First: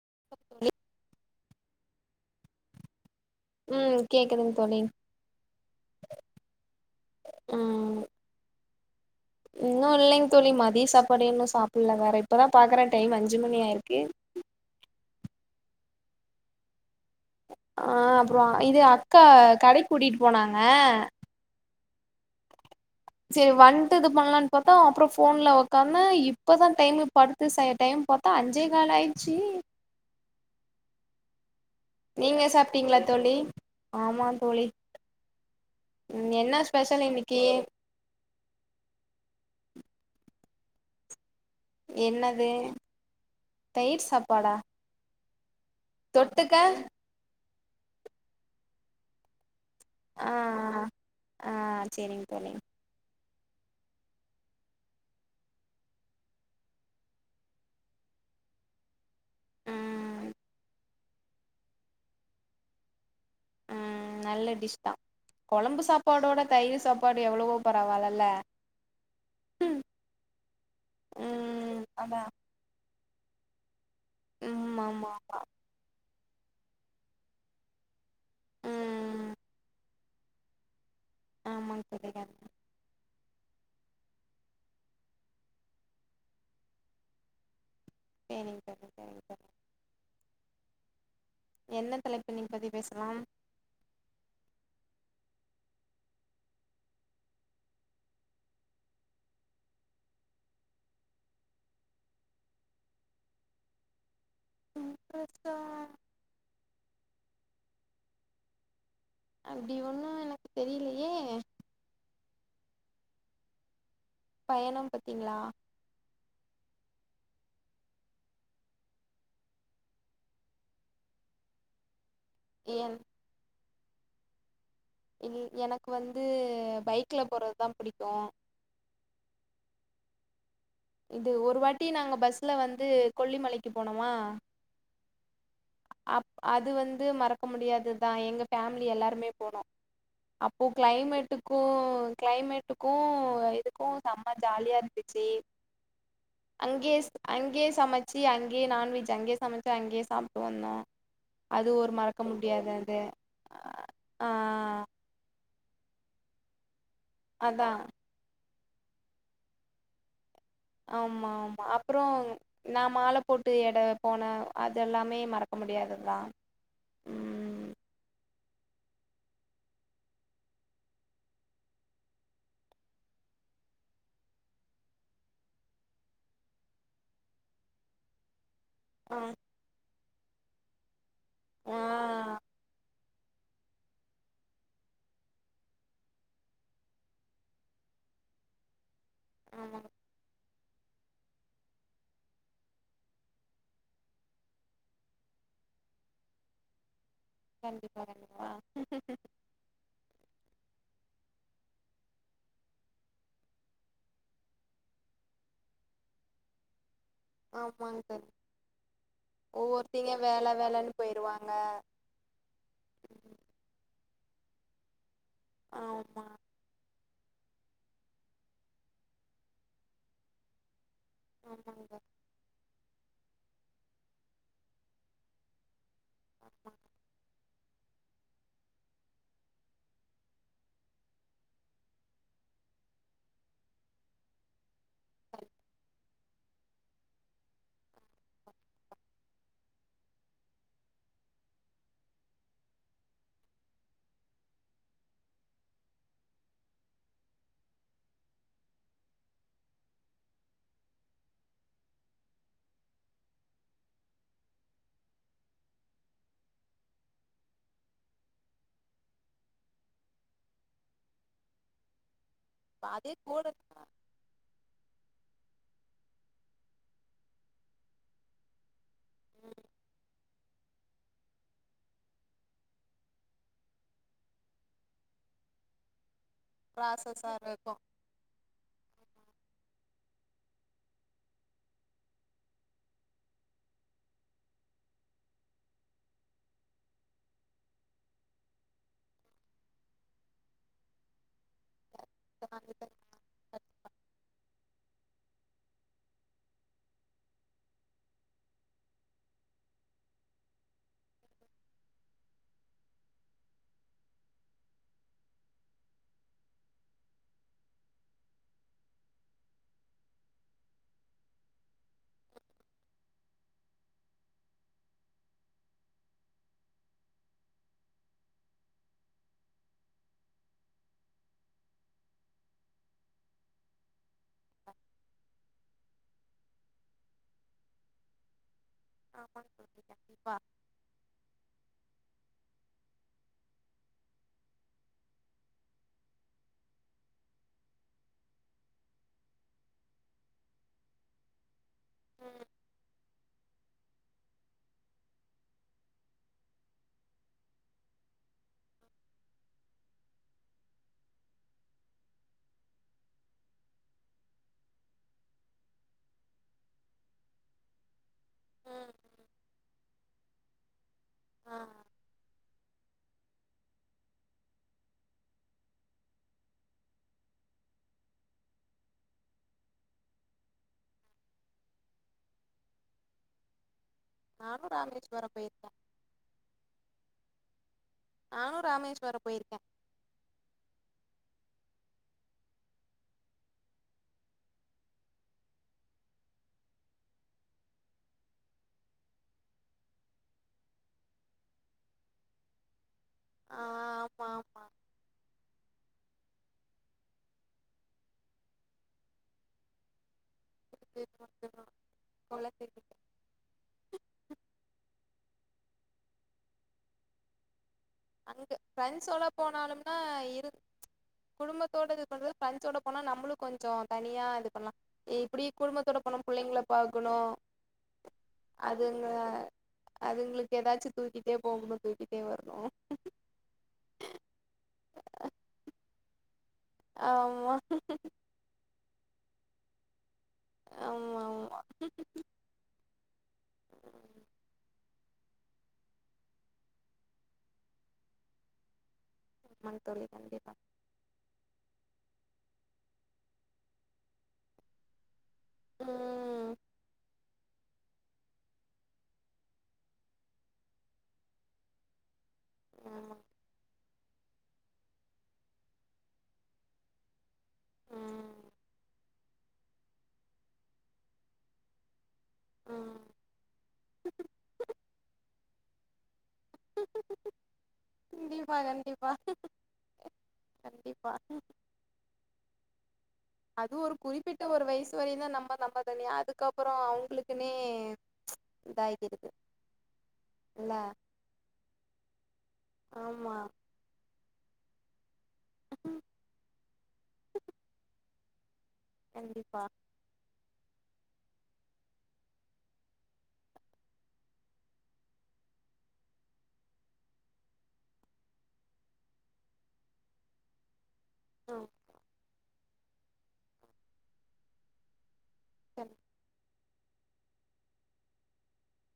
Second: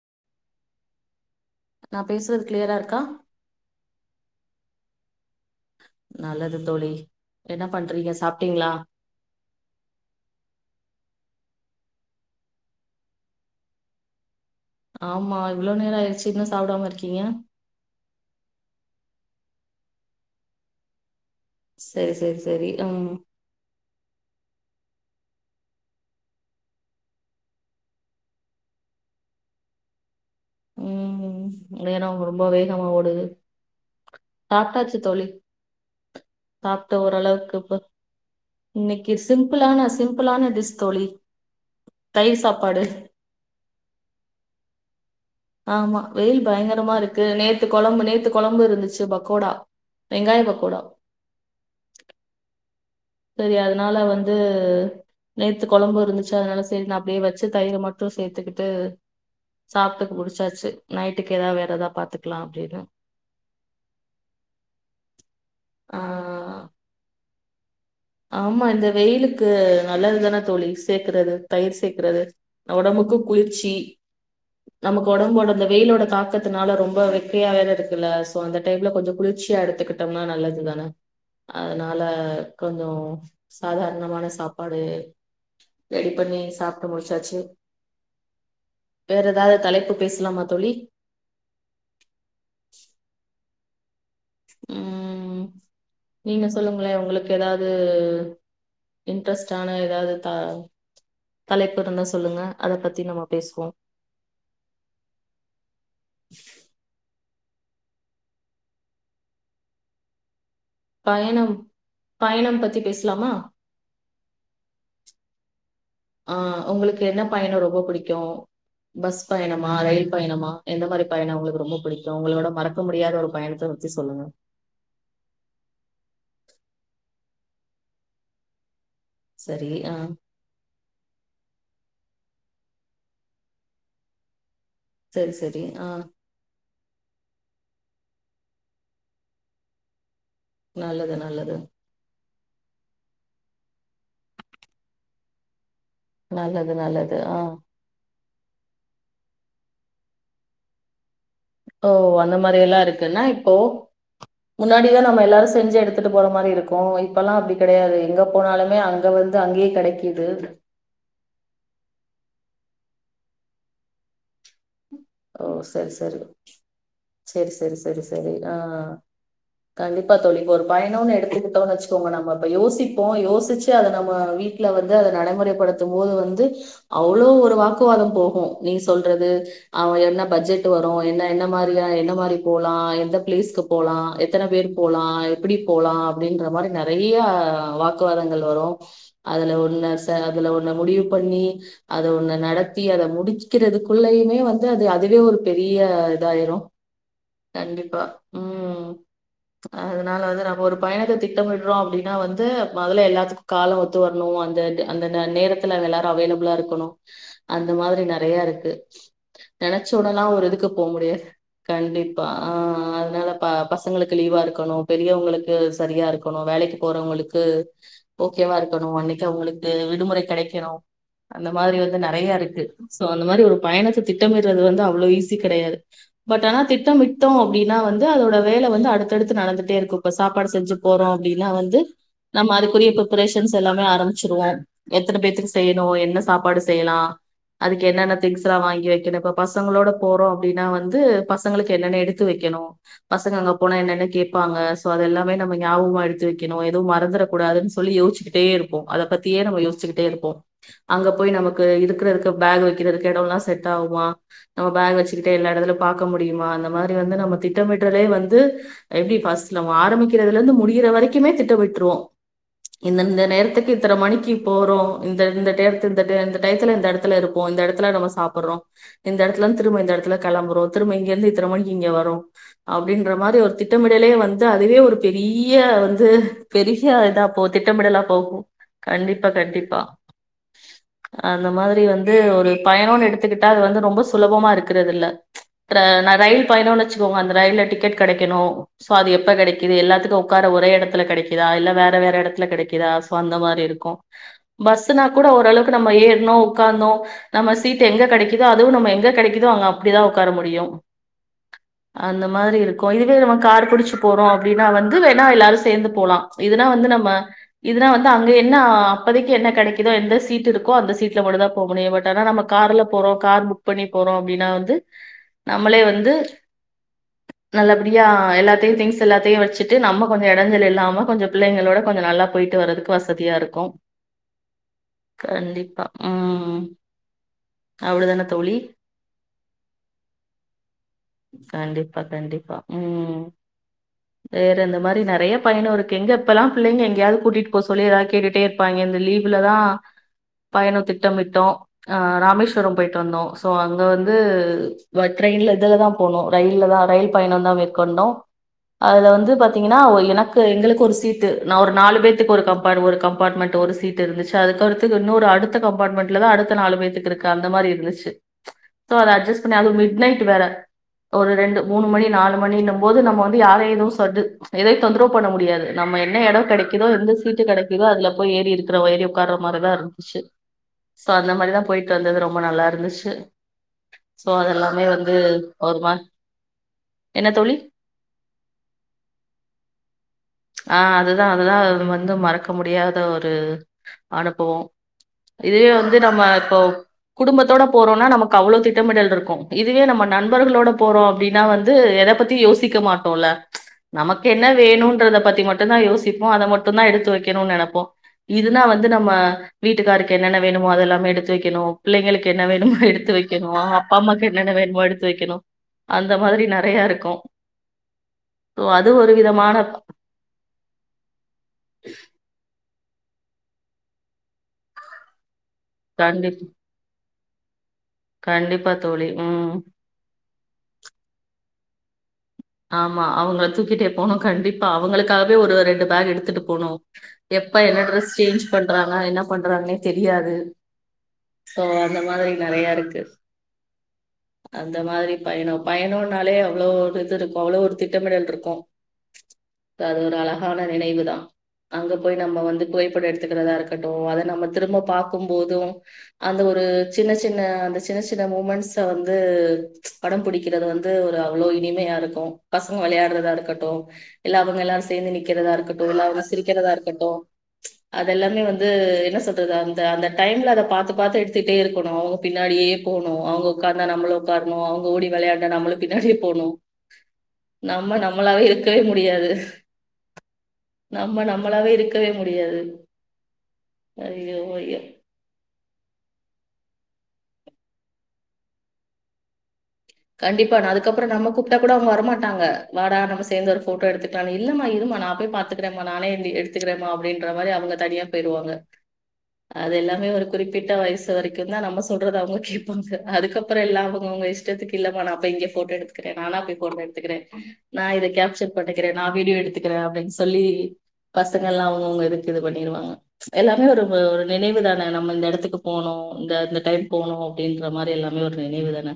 [inaudible] நா பேசுறது க்ளியரா இருக்கா ம் கேக்குதுங் தோழி நல்லது தோழி என்னாப் ம் பண்றீங்க சாப்டீங்ளா இன்னு இல்லிங் தோழி மதியு சாப்பாடே இன்னு சாப்பில்ல வேற இப்பதா பாக்கறே டைம் அஞ்சு மணி ஆயிருக்கு ஆமா இவ்ளோ நேரோ ஆய்ரிச்சு இன்னு சாப்டாம இருக் ஆ அப்றோ ஆ இது க கடைக் கூட்டிட்டு போனாங்க சரி சரி சரி செரி வந்ட்டு இது பண்ணலானு பாத்தா அப்றோ போன்ல உக்காந்தே இப்போதா டைமு படுத்து செ டைம் பாத்தா அஞ்சே கால் ஆயிடுச்சு நேரம் ரொம்ப வேகமா சாப்ட்டீங்ளா ஓடுது தோழி ஆமா தோழி சாப்ட்டாச்சு தோழி ம் என்ன சாப்ட்ட ஸ்பெஷல் இன்னிக்கி ஓரளவுக்கு இப்ப இன்னைக்கு சிம்பிளான சிம்பிளான டிஸ் தோழி தயிர் என்னது சாப்பாடு தயிர் சாப்பாடா ஆமா வெயில் தொட்டுக்க பயங்கரமா இருக்கு நே த்து கொழம்பு நேத்து கொழம்பு இருந்துச்சு பக்கோடா ஆ வெங்காய பக்கோடா ஆ ஆ சேரிங் தோழி சரி அதனால வந்து நேத்து கொழம்பு இருந்துச்சு அதனால சரி நா அப்டியே வச்சு தயிர மட்டு சேத்துக்கிட்டு சாப்ட்டுக்கு ம் முடிச்சாச்சு நைட்டுக்கு ஏதாவது வேற ஏதாவ பாத்துக்கலா அப்டின்னு ம் நல்ல டிஷ் தா கொழம்பு ஆ சாப்பாடோட தயிர் சாப்பாடு எவ்வளவோ பரவால்லல்ல ஆமா இந்த வெயிலுக்கு நல்லதுதானே தோழி சேக்கறது தயிர் ம் அதா சேக்கறது உடம்புக்கு குளிர்ச்சி ம் நமக்கு ஆமா ஆமா ஒடம்போட அந்த வெயிலோட தாக் கத்துனால ரொம்ப வெக்கையா வேற இருக்குல்ல சோ அந்த டைம்ல கொஞ்சோ ம் குளிர்ச்சியா எடுத்துக்கிட்டோம்னா நல்லது தானே ஆமாங் அதனால தோழி கண்டிப்பா. உம் சாதாரணமான சாப்பாடு ரெடி பண்ணி சாப்டு முடிச்சாச்சு சேரிங் தோழி சேரிங் வேற தோழி எதாவது தலைப்பு பேசலாமா தோழி என்ன தலைப்பு நீ பத்தி பேசலாம் உம் நீங்க சொல்லுங்களே உங்களுக்கு ஏதாவது இன்ட்ரெஸ்ட்டான ஏதாவது த தலைப்பு இருந்தா சொல்லுங்க அத பத்தி நம்ம பேசுவோம் இன்ட்ரெஸ்டா அப்டி ஒண்ணும் எனக்கு தெரி பயணம் பயணம் பத்தி பேசலாமா பயணம் பத்தீங்களா ஆஹ் உங்களுக்கு என்ன பயணம் ரொம்ப பிடிக்கும் பஸ் பயணமா ரயில் பயணமா எந்த மாதிரி பயணம் உங்களுக்கு ரொம்ப பிடிக்கும் உங்களோட மறக்க என் முடியாத ஒரு பயணத்த சொல்லுங்க இ எனக்கு வந்து பைக்ல போறதுதா பிடிக்கும் சரி அஹ் இது ஒரு வாட்டி நாங்க பஸ்ல வந்து கொல்லிமலைக்கு போனோமா சரி சரி ஆஹ் அப் அது வந்து இது மறக்க முடியாதுதா எங்க ஃபேம்லி எல்லாருமே போனோம் அப்போ நல்லது நல்லது கிளைமேட்டுக்கும் கிளைமேட்டுக்கு இதுக்கு செம்ம ஜாலியா இருந்துச்சு நல்லது நல்லது ஆஹ் சி அங்கே நான்வெஜ் அங்கே சமைச்சா அங்கே சாப் பொண்ணோ ஓ அந்த மாரிலா இருக்குனா இப்போ ஆ முன்னாடிதா நம்ம எல்லாரு செஞ்சி எடுத்துட்டு போற மாரி இருக்கு இப்பல்லா அப்டி அதா கிடையது எங்க போனாலு மே அங்க வந்து அங்கேயே கிடைக்குது ஆமா ஆமா அப்புரொ நா மால போட்டு எட போன எல்லாமே ஓ மறக்க சரி முடியாததுதா சரி செரி ம் சரி சரி சரி ஆஹ் கண்டிப்பா தோழி இப்போ ஒரு பயணம்னு எடுத்துக்கிட்டோம்ன்னு வச்சுக்கோங்க நம்ம இப்ப யோசிப்போ யோசிச்சு அத நம்ம வீட்டுல வந்து அத நடைமுறைப்படுத்து போது வந்து அவ்வளோ ஒரு வாக்குவாதம் போகு நீ ஆ சொல்றது என்ன பட்ஜெட் வரு என்ன என்ன ஆ மாதிரியா என்ன மாதிரி போலா எந்த பிளீஸ்கு போகலா எத்தன பேர் போலா எப்படி போலா அப்படின்ற மாரி நிறைய வாக்குவாதங்கள் வரு அதுல ஒரு ஆமாங்க ந அதுல ஒரு ன்ன முடிவு பண்ணி அத ஒன்ன நடத்தி அத முடிக்கிறதுக்குள்ளயுமே வந்து அ அது அதுவே ஒரு பெரிய இதாயிரும் கண்டிப்பா உஹம் அதனால வந்து நம்ம ஒரு பயணத்த திட்டமிடுறோ அப்படின்னா வந்து மதல எல்லாத்துக்கு காலோ ஒத்து வரணும் அந்த அந்த நேரத்துல எல்லாாரு அவைலபிளா இருக்கணு அந்த ஆமாங்க மாதிரி தோழி நறைய இருக்கு நினைச்ச ஒவ்வொருத்திங்க உடல்லா ஒரு வேல இதுக்கு போக வேலன்னு முடியாது போயிருவாங்க கண்டிப்பா ஆஹ் அதனால ப பச உங்களுக்கு லீவா இருக்கணு பெரியவங்களுக்கு டு சரியா ஆமா இருக்கணு வேலைக்கு போறவங்களுக்கு கு ஓகேவா இருக்கணு அன்னைக்கு அவங்களுக்கு விடுமுறை கிடைக்கணு அந்த மாதிரி ஆமாங்க வந்து நறைய இருக்கு சோ அந்த மாதிரி ஒரு பயனது திட்டமிடுறது வந்து அவ்வளவு ஈஸி கிடையாது பட் ஆனா திட்டமிட்டோ அப்படின்னா வந்து அதோட வேலை வந்து அடுத்தடுத்து நடந்துட்டே இருக்கும் இப்ப சாப்பாடு செஞ்சு போறோம் அப்படின்னா வந்து நம்ம அதுக்குரிய பப்பரேஷன்ஸ் எல்லாம ஆரம்பிச்சிருவோ எத்தனை பேத்துக்கு செய்யணு என்ன சாப்பாடு செய்யலா அதுக்கு என்னென்ன திங்ஸ் எல்லா வாங்கி வ ஏன்ன இப்ப பசங்களோட போறோ அப்படின்னா வந்து பசங்களுக்கு என்னென்ன எடுத்து வைக்கணு பசங்க அங்க போனா என்னென்ன கேட்பாங்க சோ அது எல்லாமே நம்ம ஞாபகமா எடுத்து வைக்கணு எதுவு மறந்துடகூடாதுன்னு சொல்லி யோிச்சுக்கிட்டே இருப்போ அத பத்தியே நம்ம யோசச்சுிக்கிட்டே இருப்போ அங்க போய் நமக்கு இருக்கிறதுக்கு பேக் வைக்கிறதுக்கு இடம்ல்லா செட ஆமா நம்ம பேக் வச்சுக்கிட்டே எல்லா இடத்துல பாார்க்க முடியுமா அந்த மாதிரி வந்து நம்ம திட்டமிட்டுதே வந்து எப்படில ஆரம்பிக்கிறதுதுல இருந்து முடியிற வரைக்குமே திட்டமிட்டுருவோ அதே இந்தத நேரத்துக்கு கூட இத்தன மணிக்கு போறோ இந்தத இடுத்து டத்துல இந்த இடத்துல இருக்கும் இந்த இடத்துல நம்ம சாப் அப்புறோ இந்த இடத்துல திரும்ப இந்த இடல கிளம்பறோ ஒருத்த ம இங்க இருந்து இத்தனை மணிக்கு இங்க வரு அப்படின்ற மாதிரி ஒரு திட்டமிடலயே வந்து அதுவே ஒரு பெரிய வந்து பெரியா இதா ப்ராசஸா போ இருக்கு திட்டமிடலாம் போகும் கண்டிப்பா கண்டிப்பா அந்த மாதிரி வந்து ஒரு பயணம்னு எடுத் எடுத்துகிட்ட ரொம்ப சுலபமா இருக்கிறதுயில்ல ரயில் பயணுச்சுங்க அந்த ரயில்ல டிக்கெட் கெடைக்கணு சோ அது எப்ப கெடைக்குது எல்லாத்துக்கும் உக்கர ஒரே இடத்துல கெடைக்குதா இல்ல வேற வேற வேற இடத்துல கெடைக்குதா சோ அந்த மாரி இருக்கூ பஸ்னா கூட ஓரளவுக்கு நம்ம ஏற்னோ உட்காந்தோ நம்ம சீட் எங்க கெடைக்குதோ அதுவும் நம்ம எங்க கெடைக்குதோ அப்டிதான் உட்கார முடியு அந்த மாரி இருக்கூ இதுவே கார் புடிச்சு போறோ அப்டின எல்லாரும் சேர்ந்து போலா இதுன வந்து நம்ம இதுன வந்து அங்க என்ன அப்பதைக்கு கிடைதோ எந்த சீட் இருக்கோ அந்த சீட்டுல மட்டும்தா போக முடியு பட் ஆன நம்ம கார்ல போறோ கார் புக் பண்ணி போறோ அப்டின்னா வந்து நம்மளே வந்து நல்லபடியா எல்லாத்தையு திங்ஸ் எல்லாத்தையு வச்சுட்டு நம்ம கொஞ்சோ இடஞ்சல் இல்லாம கொஞ்சோ பிள்ளைங்களோட கொஞ்சோ நல்லா போயிட்டு வரதுக்கு வசதியா இருக்கூ கண்டிப்பா ம் அவளுதான தோழி ஆமாங் தோழி கண்டிப்பா கண்டிப்பா கண்டிப் மா உம் வேற இந்த மாரி நெறைய பயணு இருக்கு எங்க எப்பல்லாம் பிள்ளைங்க எங்கேயாவது கூட்டிட்டு போவ சொல்லி ஏதாவது கேட்டுட்டே இருப்பாங்க இந்த லீவுலதான் பயணு திட்டமிட்டோ ஆஹ் ராமேஸ்வரோ போயிட்டு வந்தோ சோ அங்க வந்து வ ட்ரெயின்ல இதுல தான் போனோம் ரயில் தான் ரயில் பயணம் தான் மேற்கொண்டோம் அதுல வந்து பார்த்தீங்கன்னா வ எனக்கு எங்களுக்கு ஒரு சீட்டு நா ஒரு நாலு பேத்தக்கு ஒரு கம்பார்ட் ஒரு கம்பார்ட்மெண்ட் ஒரு சீட்டு இருந்துச்சு அதுக்கடுத்துக்கு இன்னொரு அடுத்த கம்பார்ட்மெண்ட்ல தான் அடுத் தா நாலு பேத்துக்கு இருக்கு அந்த மாரி இருந்துச்சு ம் சோ அத அட்ஜஸ்ட் பண்ணி அதுவு மிட் நைட் ட்டு வேற ஒரு ஆ ரெண்டு மூணு மணி நாலு மணினு போது நம்ம வந்து யாரையு எதுவும் சொட்டு எதையும் தொந்தரவு பண்ண முடியாது நம்ம என்ன இடம் கெடைக்குதோ எந்த சீட்டு கெடைக்குதோ அதுல போய் ஏறி இருக்கிற வயரி உட்கார மாரிதான் இருந்துச்சு சோ அந்த மாரிதான் போயிட்டு வந்தது ரொம்ப நல்லா இருந்துச்சு சோ நானு அதெல்லாமே வந்து ராமேஸ்வரம் போயிருக்கே ஒருமா என்ன தோழி நானு ராமேஸ்வரம் போயிருக்கே ஆஹ் அதுதான் அதுதான் வந்து மறக்க முடியாத ஒரு அனுபவோ இதுவே வந் து நம்ம இப்போ குடும்பத்தோட போறோன்னா நமக்கு அவ்ளவு திட்டமிடல் இருக்கும் இதுவே நம்ம நண்பர்களோட போறோ அப்டின்னா வந்து எத பத்தியு யோசிக்க மாட் டோல ஆ ஆமா நமக்கு என்ன ஆமா வேணும்ன்றத பத்தி ம மட்டுதா யோசிப்போ அத மட்டும் தான் எடுத்து வைக்கணும்னு நெனப்போ இதுனான் வந்து நம்ம வீட்டுக்காருக்கு என்னென்ன வேணு னு அதெல்லாமே எடுத்து வைக்கணும் பிள்ளைளுக்கு என்ன வேணமோ குழந்தைகிட்ட எடுத்து வைக்கணும் அப்பா அம்மாக்கு என்னன வேணமோ எடுத் வைக்கணு அந்த மாதிரி நெறைய இருக்கூ அதுக்கு ஃபிரெச்சோட போனாலும்னா இரு குடும்பத்தோட இது பண்றது ஃபிரெச்சோட போனா நம்பளும் கொஞ்சோ தனியா இது பண்ணலா எ அப்டி குடும்பத்தோட போன கண்டிப் புள்ளைங்கள பார்க்கணு கண்டிப்பா அதுங்க தோழி ம் அதுங்களுக்கு ஏதாச்சு தூக்கிட்டே போம் போது துக்கிடே வரணு ஆமா அவங்கள தூக்கிட்டே போனோ கண்டிப்பா அவங்களுக்காவவே ஒரு ரெண்டு பேக் எடுத் போனு எப்ப ஆமா என்ன டிரெஸ் சேஞ்ச் பண்றாங்க என்ன பண்றாங்கனே தெரியா து ஆமா சோ அந்த ஆமா மாதிரி நறைய இருக்கு அந்த மாதிரி பயணம் பயணம்னாலே அவ்ளோ ஒரு இது இருக்கு அவ்ளோ ஒரு திட்டமிடல் இருக்கு ஆமாங்க அது தோழி ஒரு கண்டிப்பா அழகான நினைவு தா அங்க போய் நம்ம வந்து புகைப்பட எடுத்துக்கிறதா இருக்கட்டு அத நம்ம திரும்ப பாக் க்கும் போது அந்த ம் ஒரு சின்ன சின்ன அந்த சின்ன சின்ன மூமெண்ட்ஸ் ஸ வந்து படம் புடிக்கிறது வந்து ஒரு அவ்ளோ இனிமையா இருக்கு பசங்க ஆமா விளையாட்றதா இருக்கட்டு எல்லா அவங்க எல்லாரு சேந்து நிக்கிறதா இருக்கட்டு எல்லா அவங்க சிரிக்கிறதா இருக்கட்டு ம் அதெல்லாமே வந்து என்ன சொல் றது அந்த அந்த டைம்ல அத பாத்து பாத்து எடுத்துகிட்டே இருக்குணு பின்னாடியே ம் போனு அவுங்கோ காந்தா நம்மளு உக்கார்ணு அவுங்க ஓடிவ விளையான்டா நம்மளு பின்னாடியே போணு நம்ம நம்மளாவே கண்டிப்பா இருக்கவே கண்டிப்பா முடியாது கண்டிப்பா நம்ம நம்மளாவே இருக்கவே முடியாது அது ஒரு ஐயோ குறிப்பிட்ட ஒரு ஐயோ வய்சு வரை தா நம்ப நம்ப தனி அதுக்கப்புறொ அவுங்ளுக்குனே இதாகிடுது கண்டிப்பான இல்ல அதுக்கப்புற நம்ம கூப்ட்டா கூட அவுங்க வரமாட்டாங்க வாடா நம்ம ஆமா சேந்து ஒரு போட்டோ எடுத்துக் நானு இல்லமா இருமா நா பேய் பாத்துக்கிறேம்மா நானே எந்தி எடுத்துக்கிறேம்மா அப்புடின்ற மாரி அவுங்க தனியா பேய்ருவாங்க கண்டிப்பா அது எல்லாமே ஒரு குறிப் பிட்ட வய்சு வரக்குந்தா நம்ம சொல்றது அவுங்க கேப்பாங்க அதுக்கப்புற எல்லா அவுங்க அவுங்க இஷ்ட்டத்துக்கு இல்லம்மா நா பே இங்கெ போட்டோ எடுத்துக்கிறே நானா போய் போட்டோ எடுத்துக்கிறே நா இத கேப்சர் பட்டுக்கிறே நா வீடியோ எடுத்துகிறே அப்டின் சொல்லி பசுங்கெல்லா ம் அவுங்கவுங்க இதுக்கு இது பணி இருவாங்க எல்லாமே ஒருவு ஒரு நினைவு தானே நம்ம இந்த எடத் துக்கு போனோ கண் இந்த அந்த டைம் போனோ அப்டின்ற மாரி எல்லாமே ஒரு நினைவு தான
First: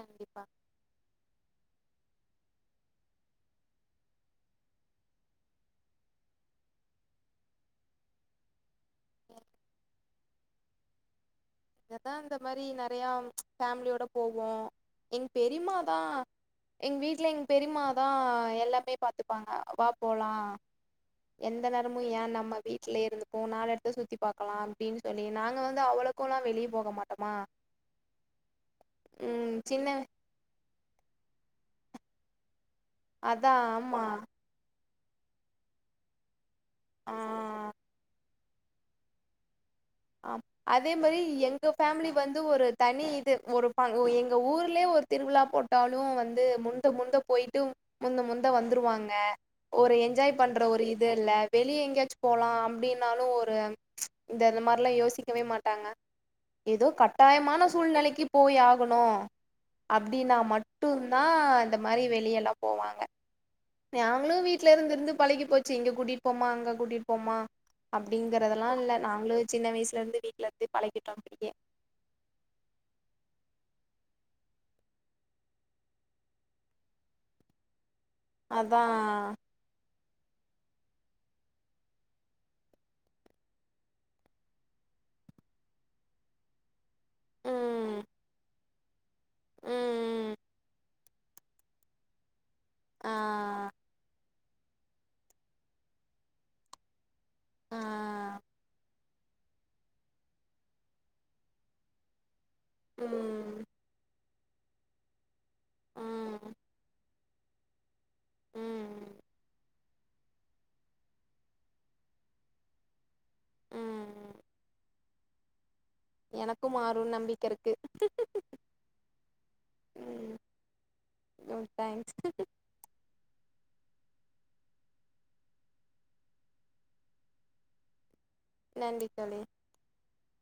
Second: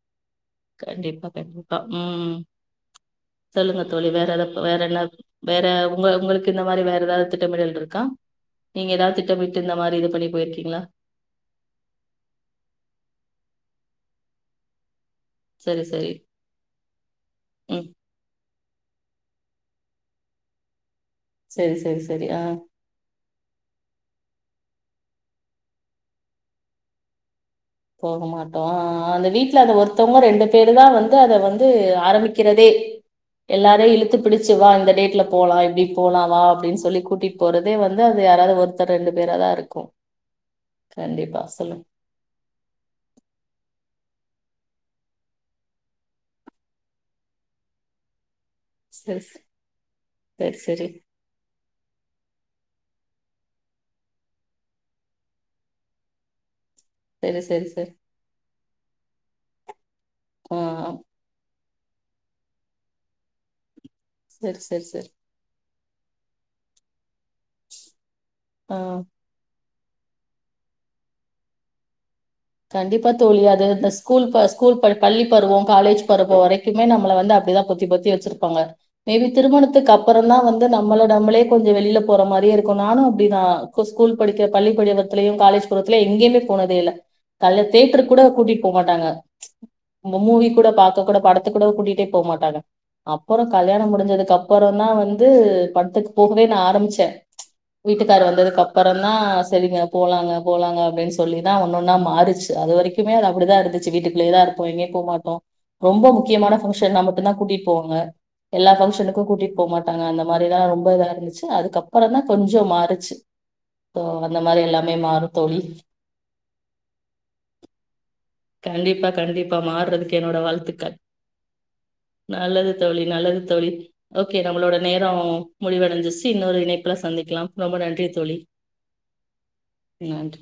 கண்டிப்பா கண்டிப்பா கண்டிப்பா ம் சொல்லுங்க தோழி வேற ஏதா வேற என்ன வேற உங்க உங்களுக்கு இந்த மாரி வேற ஏதாது திட்டமிடல்ருக்கா நீங்க ஏதாவுது திட்டமிட்டு இந்த மாரி இது பண்ணி போயிருக்கிங்ளா இததா இந்த மாரி நெறையா ஃபேமிலியோட போவோ எங் சரி பெரிம்மாதா சரி எங் வீட்ல எங் ம் பெரிம்மாதா எல்லாமே பாத்துப்பாங்க வா போலா எந்த சரி நேரமு சரி ஏ சரி ஆ நம்ம வீட்லயே இருந்துக்கு நாலு எடத்த சுத்தி பாக்கலா அப்படின்னு சொல்லி நாங்க வந்து அவ்வளவு போலா வெளிய போக மாட்டமா போக மாட்டோ அந்த வீட்ல அது சின்ன ஒருத்தவங்க ரெண்டு பேரு தா வந்து அத வந்து ஆரம்பிக்கிறதே அதா எல்லாரையு ஆமா இழுத்து பிடிச்சு வா இந்த டேட் ட்ல போலா எப்டி போலா வா அப்படின்னு சொல்லி ஆ கூட்டிட்டு போறதே வந்து அது யாராவது ஒருத்தர் ரெண்டு பேரா தா இருக்கு ஆ அதே மாரி கண்டிப்பா எங்க சொல்லுங்க ஃபேமிலி வந் து ஒரு தனி இது ஒரு ப எங்க ஊர்லயே ஒரு திருவிழா போட்டாலு வந்து முந்த முந்த போயிட்டு முந்த முந் த வந்துருவாங்க செரி ஒரு என்ஜாய் செரி பண்ற ஒரு செரி இது இல்ல வெளிய எங்கேயாச்சும் போலா அப்படின் னாலு ஒரு இந்த அந்த மாரிலா யோசிக்கவே மாட்டாங்க ஏதோ செரி செரி கட்டாயமான செரி செரி சூழ்நிலைக்கு போய் ஆ கணு அப்டின்னா ஆ மட்டுந்தா இந்த மாரி வெளிய எல்லா போவாங்க நாங்களு செரி வீட்ல செரி இருந்து செரி இருந்து பழகி போச் சு இங்க கூட்டிட்டு போமா அங்க கூட்டிட்டு போமா அ ப்படிங்கிறதுல்லா ஆ இல்ல நாங்களு சின்ன வயசுல இருந்து வீட்டல இருந்து பழகிட்டோ அப்டியே கண்டிப்பா தோழி அது இந்த ஸ்கூல் ப ஸ்கூல் ப பள்ளி பருவம் காலேஜ் பருவம் வரைக்குமே நம்மள வந்து அப்படிதா பொத்தி பொத் தி வச்சிருப்பாங்க அதா மேபி திருமணத்துக்கு அப் அப்புறோ தா வந்து நம்மள நம்மளே கொஞ்சோ வெளியில போற மாரியே இருக்கு நானு அப்படிதா ஸ்கூல் படிக்கிற பள்ளி படிவத்தலயு காலேஜ் பருவத்திலயு எங்கேயுமே போனதே இல்ல கால்ல ம் தேட்ருக் கூட கூட்டிட்டு போ மாட்டாங்க ம் மூவி கூட பாக் இப்ப கூட படத்துக் கூட கூட்டிட்டே போ மாட்டாங்க ஆ அப்புறம் கல்யாணம் முடிஞ்சதுக்கு அப் பறோந்தா வந்து படத்துக்கு போகவே நா ஆரம்பிச்சே ஆ வீட்டுக்கார் வந்ததுக்கு அப்புறம் ன்னா சரிங்க போலாங்க போலாங்க அப்படின்னு சொல்லிதா ஒன்னொன்னா மாறு ச்சு அது வரைக்குமே அது அப்டிதா ம் இருந்துச்சு வீட்டுக்குள்ளேதா இருக் போ எங்கயு போ மாட்டோ ரொம்ப முக்கியமான ம் பங்க்ஷன் நம அப்பதா கூட்டிட் போவாங்க எல்லா ம் பங்க்ஷனுக்கு கூட்டிட் போ மாட் டாங்க அந்த மாரிலா ரொம்ப இதா இருந்துச்சு அதுக்கப்பறந்தா கொஞ்சம் மாறுச்சு ம் அந்த மாரி எல்லாமே மாறு தோழி எனக்கு மாறுன்னு நம்பிக்க இருக்கு கண்டிப்பா கண்டிப்பா மாறறதுக்கு என்னோட வாழ்த்துக்கள் ம் தேங்க்ஸ் நல்லது தோழி நல்லது தோழி ஓகே நம்மளோட நேர முடிவடைஞ்சச்சு இன்னொரு இணைப்புல சந்திக்கலாம் ரொம்ப நன்றி தோழி நன்றி தோழி நன்றி